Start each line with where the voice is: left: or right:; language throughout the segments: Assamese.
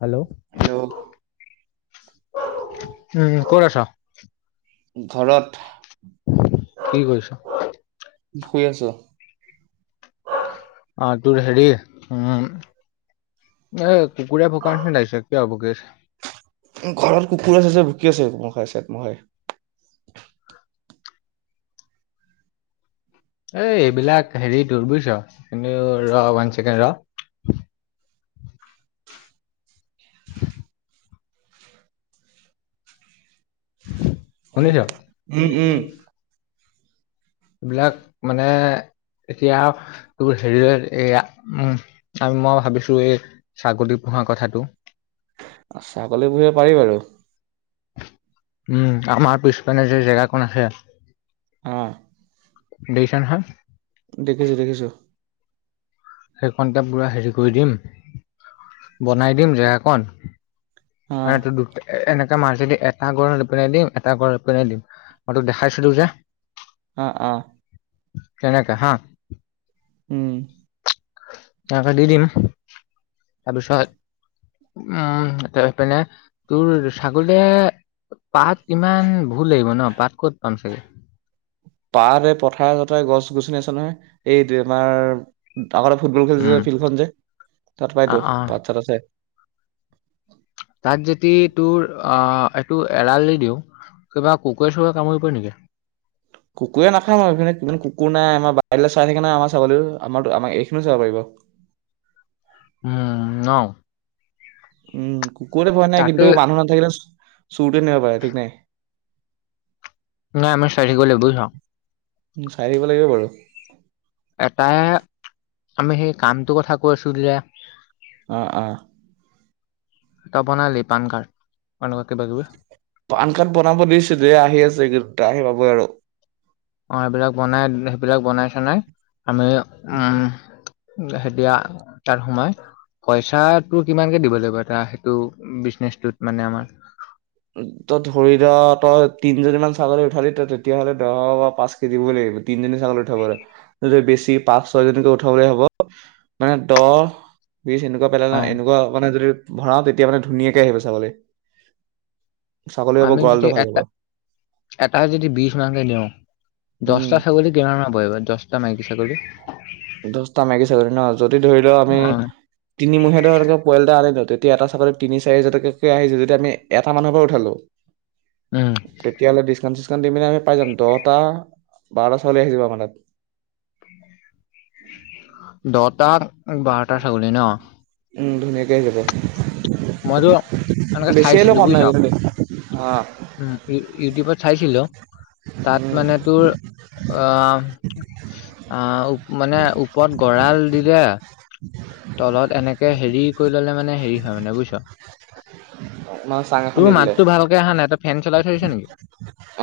left: হেল্ল' উম
right: হেল্ল'
left: ক'ত আছা?
right: ঘৰত-
left: কি কৰিছ?
right: শুই আছো।
left: অ তোৰ হেৰি উম। এ কুকুৰে ভোকা শুনিছো পোৰা ভোকি আছে।
right: চ মহয়
left: এই এইবিলাক হেৰি তোৰ বুজিছ কিন্তু ৰ ওৱান চছেকেণ্ড ৰ [unintelligible] শুনিছা উম উম এইবিলাক মানে এতিয়া তোৰ হেৰি এয়া উম আৰু মই ভাবিছো এই ছাগলী পোহা কথাটো।
right: ছাগল, পুহিব পাৰিম আৰু
left: উম আমাৰ পিছপানে যে জেগাখন আছে।
right: আহ
left: দিছে নহয়।
right: দেখিছো দেখিছো।
left: সেইকণ প বৰা হেৰি কৰি দিম বনাই দিম জেগাকন।
right: আহ
left: অ তটো দু এনে মেদি এটা গড় লপিনাই দিম এটা গড় লপিয়াই দিম মই তোক দেখাইছিলো যে
right: অ অ
left: তেনেকা হা
right: উম।
left: এ দি দিম তাৰপিছত। উম এইপিনে তোৰ ছাগলীয়ে পাত ইমান ভুল লাগিব ন পাত ক'ত পাম চাগে
right: পাত এই পথাৰ চথাৰ গছ গছনি আছে নহয় এই তোমাৰ আগতে ফুটবল
left: উম
right: খেলিছে ফিল্ডখন যে তাত
left: অ
right: পাইতো
left: অ
right: পচ চাত আছে।
left: জটি টোৰ আ এইটো এৰাল দি দিওঁ কিবা কুকুৰে চুকুৰে কামুৰিব নিকি?
right: কুকুৰে নাখাম ম এইনে ইমান কুকুৰ নাই আমাৰ বাৰ চাই থাকে নাই আমাৰ ছাগলীও আমাৰো আমাক এইখিনিও চাব পাৰিব।
left: উম ন।
right: উম কুকুৰে ভোৱা নাই
left: তাকে
right: কিন্তু মানুহৰ ধেই আছে। চু কেনেকে পাই থিক নাই।
left: নাই আমাৰ গ'লে গ'ল আও বুইছ
right: উ চাই থাকিব লাগিব বাৰু
left: এটাই আমি সেই কামটো কথা কৈছো দিয়া।
right: অ, অ।
left: তই বনালি পান কাৰ্ড? এনেকুৱা কিবা কিবি?
right: পানকাৰ্ড বনাব দিছো দ আহি আছে। দে আহি পাবই আৰু।
left: অ সেইবিলাক বনাই সেইবিলাক বনাই চনাই আমি উম উম হে দিয়া তাত সোমাই পইচাটো কিমানকে দিব লাগিব এটা সেইটো বিজনেচটোত মানে আমাৰ?
right: তই ধৰি ল তই তিনজনী মান ছাগলী উঠালি ত তেতিয়া হ'লে দহ বা পাঁচ কে দিবই লাগিব। তিনিজনী ছাগলি উঠাব হলে। তই যদি বেছি পাঁচ ছয় জনীক উঠাবলৈ হব, মানে দহ বিছ এনেকুৱা পেল
left: অ
right: এনেকুৱা মানে যদি ভৰাও, তেতিয়া মানে ধুনীয়াকে আহিব ছাগলী। ছাগলী হ'ব
left: আমি যদি
right: গঁৰালটো ভাল হ'ব
left: এটা, এটা যদি বিছ মানকে দিওঁ
right: উম
left: দছটা ছাগলী কিমানমান বহিব? দচটা মাইকী ছাগলী?
right: দছটা মাইকী ছাগলী ন? যদি ধৰি লও
left: অ
right: আমি তিনিমুহীয়া ধৰ পোৱালি এটা আনিলো, তেতি এতিয়া ছাগলীত তিনি চাৰি হাজাৰ টকাকে আহি যায়। এতিয়া আমি এটা মানুহৰ ঘৰৰ পৰা উঠালো
left: উম
right: তেতিয়াহলে ডিচকাউণ্ট চিচকাউণ্ট দি মেলি আমি পাই যাম, দহটা বাৰটা ছাগলী আহি যাব আমাৰ তাত।
left: দহটা, বাৰটা ছাগলী ন?
right: উম ধুনীয়াকে আহি যাব।
left: মইতো এনেকে
right: বেছি হলেও
left: চাইছিলো
right: কম
left: বুজিছ
right: নাই কিন্তু দে।
left: উম, ইউ-ইউটিউবত চাইছিলো তাত
right: উম
left: মানে তোৰ অ আহ মানে ওপৰত গঁৰাল দিলে তলত এনেকে হেৰি কৰি ললে মানে হেৰি হয় মানে বুইছ।
right: মানে চাং এখন
left: তোৰ
right: দি দিলে
left: মাতটো ভালকে আহা নাই, তই ফেন চলাই থৈছ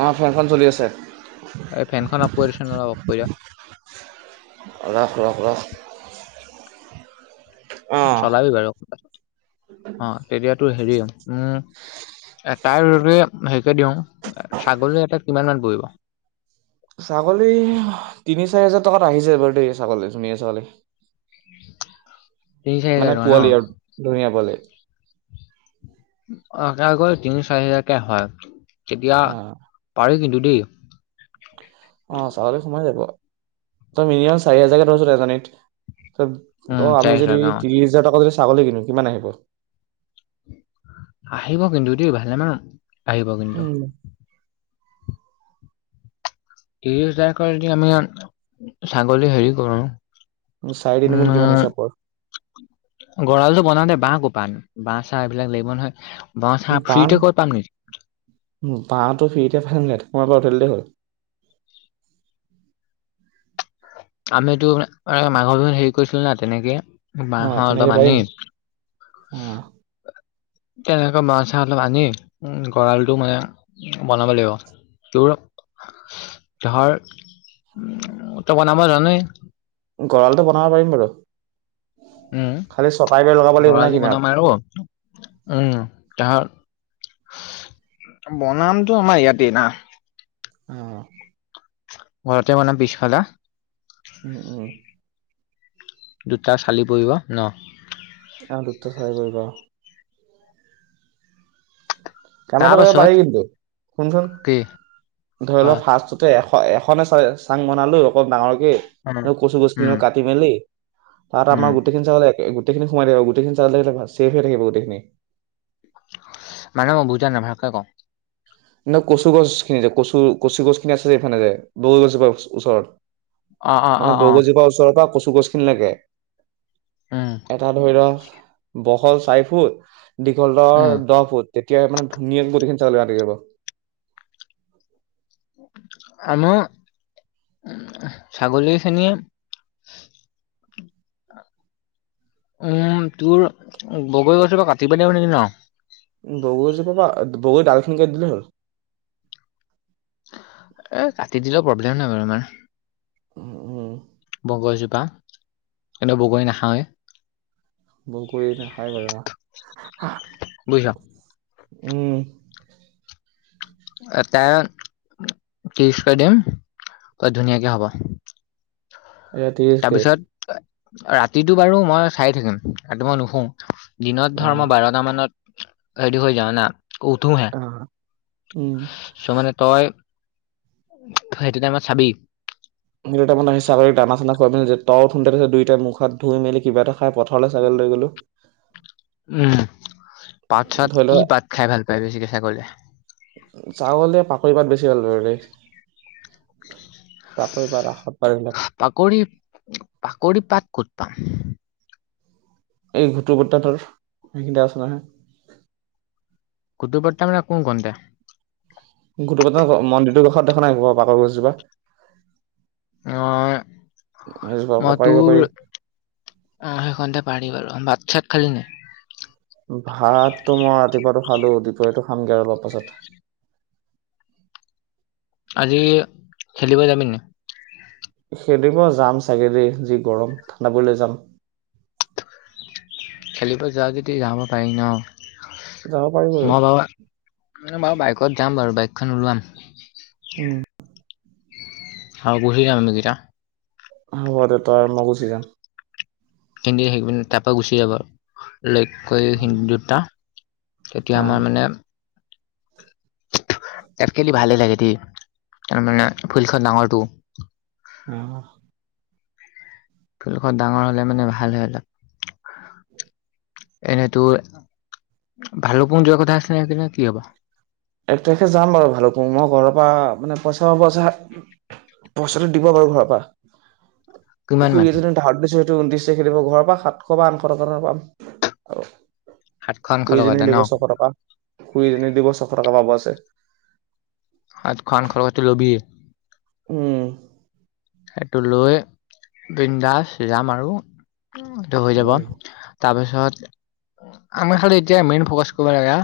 right: অ ফেনখন চলি আছে
left: এই ফেনখন অফ কৰি দেচোন অলপ অফ কৰি দিয়া।
right: ৰখ-ৰখ-ৰখ।
left: চলাবি বাৰু। অ তেতিয়াতো হেৰি, উম তাৰ যদি হেৰিকে দিওঁ, ছাগলী এটাত কিমান মান পৰিব?
right: ছাগলী তিনি, চাৰি হাজাৰ টকাত আহি যায় বাৰু দেই ছাগলী, ধুনীয়া ছাগলী।
left: তিনি চাৰি হাজাৰ
right: মানে
left: টকা ন
right: পোৱালি আৰু ধুনীয়া পোৱালি। [inaudible]
left: অ যাৰ ঘৰত তিনি, চাৰি হাজাৰকে হয়, তেতিয়া
right: অ
left: পাৰি কিন্তু। দেই
right: অহ, ছাগলী সোমাই যাব। তই মিনিমাম চাৰি হাজাৰকে ধৰচোন এজনীত। ত ত
left: উম
right: আমি
left: চাৰি হাজাৰ
right: যদি
left: টকা অ
right: ত্ৰিছ হাজাৰ টকা যদি ছাগলী কিনো, কিমান আহিব?
left: আহিব কিন্তু দেই, ভালেমান আহিব কিন্তু।
right: উম
left: ত্ৰিছ হাজাৰকৈ যদি আমি ছাগলী হেৰি কৰো
right: চাৰি তিনি গুণ কিমান
left: উম,
right: হিচাপ কৰ
left: গঁৰালটো বনাওতে বাহ ক পা আনিম? বাঁহ চাহ এইবিলাক লাগিব নহয়। বাঁহ চাহ
right: বাঁহ,
left: ফ্ৰীতে ক'ত পাম নেকি
right: বাঁহটো ফিৰিতে পাম নাই, তোমাৰ পৰা উঠাই দিলেই হল। [inaudible]
left: আমিতো মাঘৰ বিহুত হেৰি কৰিছিলো না তেনেকে।
right: অ
left: বাঁহৰ
right: তেনেকে
left: এটা
right: পাৰিম
left: বানিক
right: অ
left: তেনেকোৱা মা চা অলপ আনি উ গঁৰালটো মানে বনাব লাগিব। তোৰ ধৰ উম তই বনাব জানই।
right: গঁৰা়লটো বনাব পাৰিম বাৰু।
left: উম
right: খালি চকাৰ গীয়াৰ লগাব লাগিব না
left: গঁৰালটো বনাম
right: কিনাৰত।
left: আৰু উম তা বনামটো আমাৰ ইয়াতে না।
right: অ।
left: ঘৰতে বনাম পিছফালে।
right: উম উম
left: দুটা চালি পৰিব, ন?
right: আহ দুপ্ত চাৰে কৰিব। কাম
left: তাৰ
right: এটা কৰিব
left: পাছত
right: পাৰি কিন্তু শুনচোন
left: কি
right: ধৰি
left: অ
right: ল' ফাৰ্ষ্টততে। এখনে চ চাং বনালো, অলপ ডাঙৰকে
left: উম
right: কচু
left: উম
right: গছখিনি কাটি মেলি তাত
left: উম
right: আমাৰ গোটেইখিনি ছাগলী, গোটেইখিনি সোমাই থাকিব গোটেইখিনি চাগলি নিলে ঞিয়ৰি থাকিব গোটেইখিনি।
left: মানে মই বুজা নাই ভালকে ক?
right: নহয় কচু গছ খিনি যে, কচু কচু গছ খিনি আছে যে এইফালে যে বগৰি গছজোপাৰ ওচ ওচৰত।
left: অ অ
right: মানে
left: অ অ
right: বৰগজোপা ওচৰৰ পৰা কচু গছ খিনিলৈকে।
left: উম
right: এটা ধৰি ল বহল চাৰি ফুট, দীঘল দৰ
left: উম
right: দহ ফুট। তেতিয়া মানে ধুনীয়াকে গোটেইখিনি চাই থি যাব।
left: আমা। উ ছাগলীখিনি, উম, তোৰ বগৰী গছৰ পৰা কাটিবা দিব নেকি ন?
right: বগৈ ডালখনিনিক দিলে হ'ল।
left: এ কাটি দিলেও প্ৰব্লেম নাই বাৰু আমাৰ।
right: উম, উম,
left: বহ গছজোপা। কিন্তু বগৰী নাখওৱে।।
right: বগৰি নেখাই বাৰু
left: বুইছ।
right: উম।
left: তাই ত্ৰিছ কৰি দিম অ ধুনীয়াকে হ'ব।
right: এয়া এিছ কে
left: তাৰপিছত ৰাতিটো বাৰু মই চাই থাকিম, ৰাতি মই নুহো, দিনত ধৰ
right: অ',
left: মই বাৰটা মানত। হেৰি হৈ যাওঁ না, উঠো হে
right: অ', উম।
left: ত মানে তই, ত সেইটো টাইমত চাবি।
right: সেইটো তাইমত ছাগলী দানা চানা খোবাইপিনে যে [inaudible] মুখ হাত ধুই কিবা এটা। খাই পথাৰলৈ ছাগে লৈ গলো।
left: উম পাত চাত
right: ধৰি
left: কি
right: লোৱা
left: পাত খাই ভাল পায় বেছিকৈ ছাগলীয়ে?
right: চাউলে পাকৰি পাত বেছি ভাল হয়ৰে। [unintelligible] ৰাসত পাই এইবিলাক।
left: কৰি পাত কত পাম?
right: এই ঘুটুক হতৰ তাত সেইখিনিতে আছে নহয়।
left: কুদ পাৰট ম ন কোনটা?
right: গুটোক হতৰ মন্দিৰটোৰ কাষত দেখা নাই ক পাটৰ গছজোপা?
left: অ
right: সেইটো
left: মই
right: পাৰিব
left: তোৰ
right: পাৰি
left: অ সেইখনতে পাৰি বাৰু। ভাত চাত খালি নাই?
right: ভাতটো মই ৰাতিপুৱাটো খালো, দুপৰীয়াটো খামগে আৰু অলপ পাছত।
left: আজি খেলিব যাবি নে?
right: সেইদিন মই যাম চাগে ৰে যি গৰম ঠাণ্ডা হ'লে যাম।
left: খেলিব যোৱা যদি যাব পাৰি ন?
right: যাব পাৰি বাৰু
left: মই বাৰু মই বাইকত যাম বাৰু বাইকখন ওলোৱাম।
right: উম।
left: আৰু বহি আমিকেইটা।
right: হ'ব দে তই আৰু মই গুচি যাম।
left: কিন্তু হেৰি তাৰ পৰা গুচি যাব আৰু ল কৰি দুটা। তেতিয়া
right: অ
left: আমাৰ মানে তাত খেলি ভালেই লাগে দেই। তাৰমানে ফিল্ডখন ডাঙৰটো।
right: অ।
left: ফিল্ডখন ডাঙৰ হলে মানে ভাল হৈ ন। এনেই তোৰ, ভালুকপুং যোৱাৰ কথা আছিলে সদিনা কি হ'বা।
right: এক তাৰিখে যাম বাৰু এফালৰ পৰা মই ঘৰৰ পৰা মানে পইচা পাব আছে পইচাটো দিব পাৰো ঘৰৰ পৰা।
left: কিমান মান
right: খুৰী এজনি ধাৰত বিছা সেই টো ওনতিশ তাৰিখে ঘৰৰ পৰা সাতশ বা আঠশ টকা পাম আৰু
left: সাতখন
right: খুৰি
left: খলকতে
right: এজনীয়ে
left: ন
right: দিব ছশ টকা, খুৰিএজনীৰ দিব ছশ টকা পাব আছে।
left: সাতশ আঠশ টকা লবি
right: উম।
left: সেইটো লৈ বৃন্দাচ যাম আৰু টো হৈ যাব
right: উম
left: তাৰপিছত আমাৰ খালি এতিয়া মেইন ফকাচ কৰিব লাগে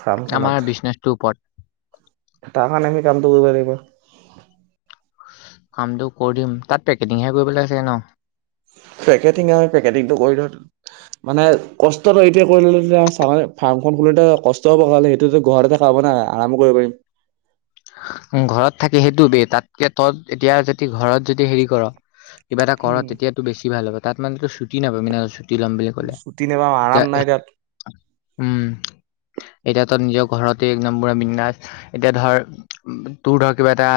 right: ফাৰ্মখনত
left: আমাৰ বিজনেচৰ ওপৰত
right: তাৰ কাৰণে আমি কামটো কৰিব লাগিব।
left: কামটো কৰিম তাত পেকেটিংহে কৰিব লাগিছে ন।
right: পেকেটিং আ পেকেটিংটো কৰিলোহেঁতেন মানে কষ্ট এতিয়া কৰিললো যেতিয়া ছাগলী ফাৰ্ম খন খোলোতে কষ্ট হব খালী সেইটো যে ঘৰতে খাব আৰামো কৰিব পাৰিম
left: [inaudible] ঘৰত থাকে সেইটো বে তাতকে তত এতিয়া যদি ঘৰত যদি হেৰি কৰ কিবা এটা কৰ
right: উম।
left: তেতিয়াতো বেছি ভাল হ'ব তাত মানতো ছুটি নাপাবি ছু তি লম বুলি ক'লে
right: ছুটি নাপাম
left: এতিয়া
right: আৰাম নাই তাত।
left: উম এতিয়াতো নিজৰ ঘৰতে একদম পুৰা বিন্দাছ এতিয়া ধৰ তোৰ ধৰ কিবা এটা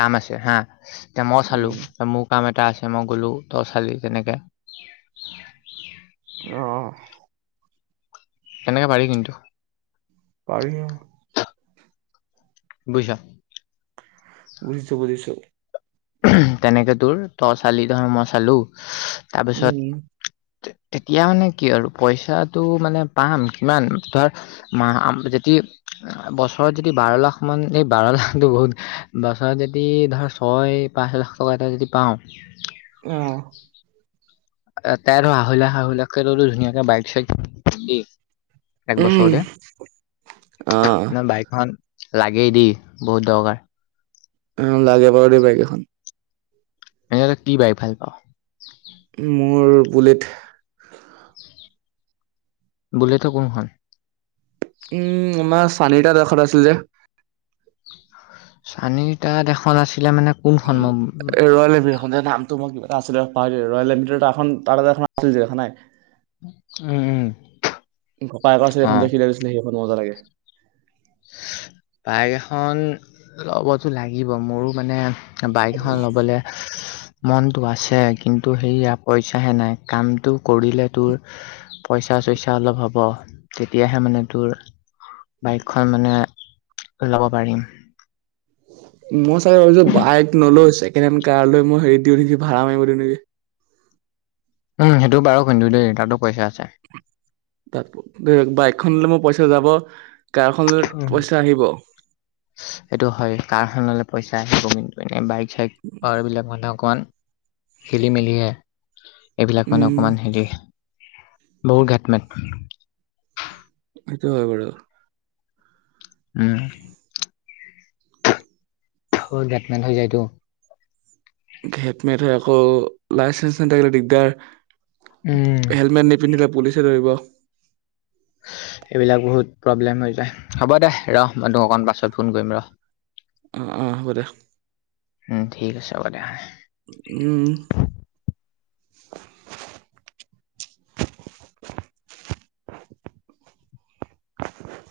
left: কাম আছে হা এতিয়া মই চালো
right: উম,
left: মোৰ কাম এটা এটা আছে মই গলো তই ছালি তেনেকে
right: অহ
left: হেনেকে পাৰি কিন্তু
right: পাৰিম।
left: বুইছ
right: বুজিছো বুজিছো।
left: তেনেকে তোৰ তই চালি তহ মই চালো তাৰপিছত
right: উম।
left: তেতিয়া মানে কি আৰু পইচাটো মানে পাম কিমান ধৰ মা যেতি- বছৰত যদি বাৰ লাখ মান এই বাৰ লাখটো বহুত বছৰত যদি ধৰ ছয়, পাঁচ লাখ টকা এটা যদি পাওঁ
right: আহ,
left: তাই ধৰ আঢ়ৈলাখ আঢ়ৈ লাখ কে ধুনীয়াকে বাইক চাইক কিনি
right: উম,
left: একবছৰতে
right: অ',
left: বাইকখন, লাগেই দি বহুত দৰকাৰ
right: অ লাগে বাৰু দেই বাইক এখন
left: এনে তই কি বাইক ভাল পাওঁ
right: মোৰ বুলেট
left: বুলেটৰ কোনখন
right: উম আমাৰ চানিটা দেখত আছিলে যে
left: চানি তাত এখন আছিলে মানে কোনখন মম
right: এ নামটো ম কিবা এটা আছিলে মই পাহৰি থাকিলো ৰয়েল এনট্ৰেটাখন তাৰ যে এখন আছিল জে দেখানাই
left: উম উম
right: কপা এখন আছিলে সেইখন
left: অঁ
right: দেখি থৈ গৈছিলে সেইখন মজা লাগে
left: বাইক এখন ল'বতো লাগিব মোৰো মানে বাইক এখন লবলে মনটো আছে কিন্তু সেইয়া পইচাহে নাই কামটো কৰিলে তোৰ পইচা চইচা অলপ হ'ব তেতিয়াহে মানে তোৰ বাইক খন মানে ল'ব পাৰিম।
right: মই চাগে ভাবিছো বাইক নলৈ ছেকেণ্ড হেণ্ড কাৰ লৈ মই হেৰি দিওঁ নেকি ভাড়া মাৰিব দিওঁ নেকি
left: উম সেইটো বাৰু খুন্দো দেই তাতো পইচা আছে [unintelligible]
right: তাত ধৰিক বাইকখনলৈ মোৰ পইচা যাব। [unintelligible] কাৰখনত
left: উম।
right: পইচা আহিব।
left: কাৰখনলৈ পইচা আহিব কিন্তু এনেই বাইক চাইক হোৱাৰ বিলাক মতে অকণমান [unintelligible] খেলি মেলিহে এইবিলাক মানে
right: উম
left: অকমান হেৰি বহুত ঘাট মাত
right: সেটো হয় বাৰু
left: উম [unintelligible] টো [unintelligible]
right: হেটমেট আকৌ লাইচেঞ্চ নাথাকিলে দিগদাৰ
left: উম
right: [unintelligible] হেলমেট নিপিন্ধিলে পুলিচে ধৰিব।
left: এইবিলাক বহুত প্ৰব্লেম হৈ যায় হ'ব দে ৰহ মই তো অকমান পাছত ফোন কৰিম ৰহ
right: অ হ'ব দে
left: উম ঠিক আছে হ'ব দে
right: উম
left: [inaudible] [inaudible]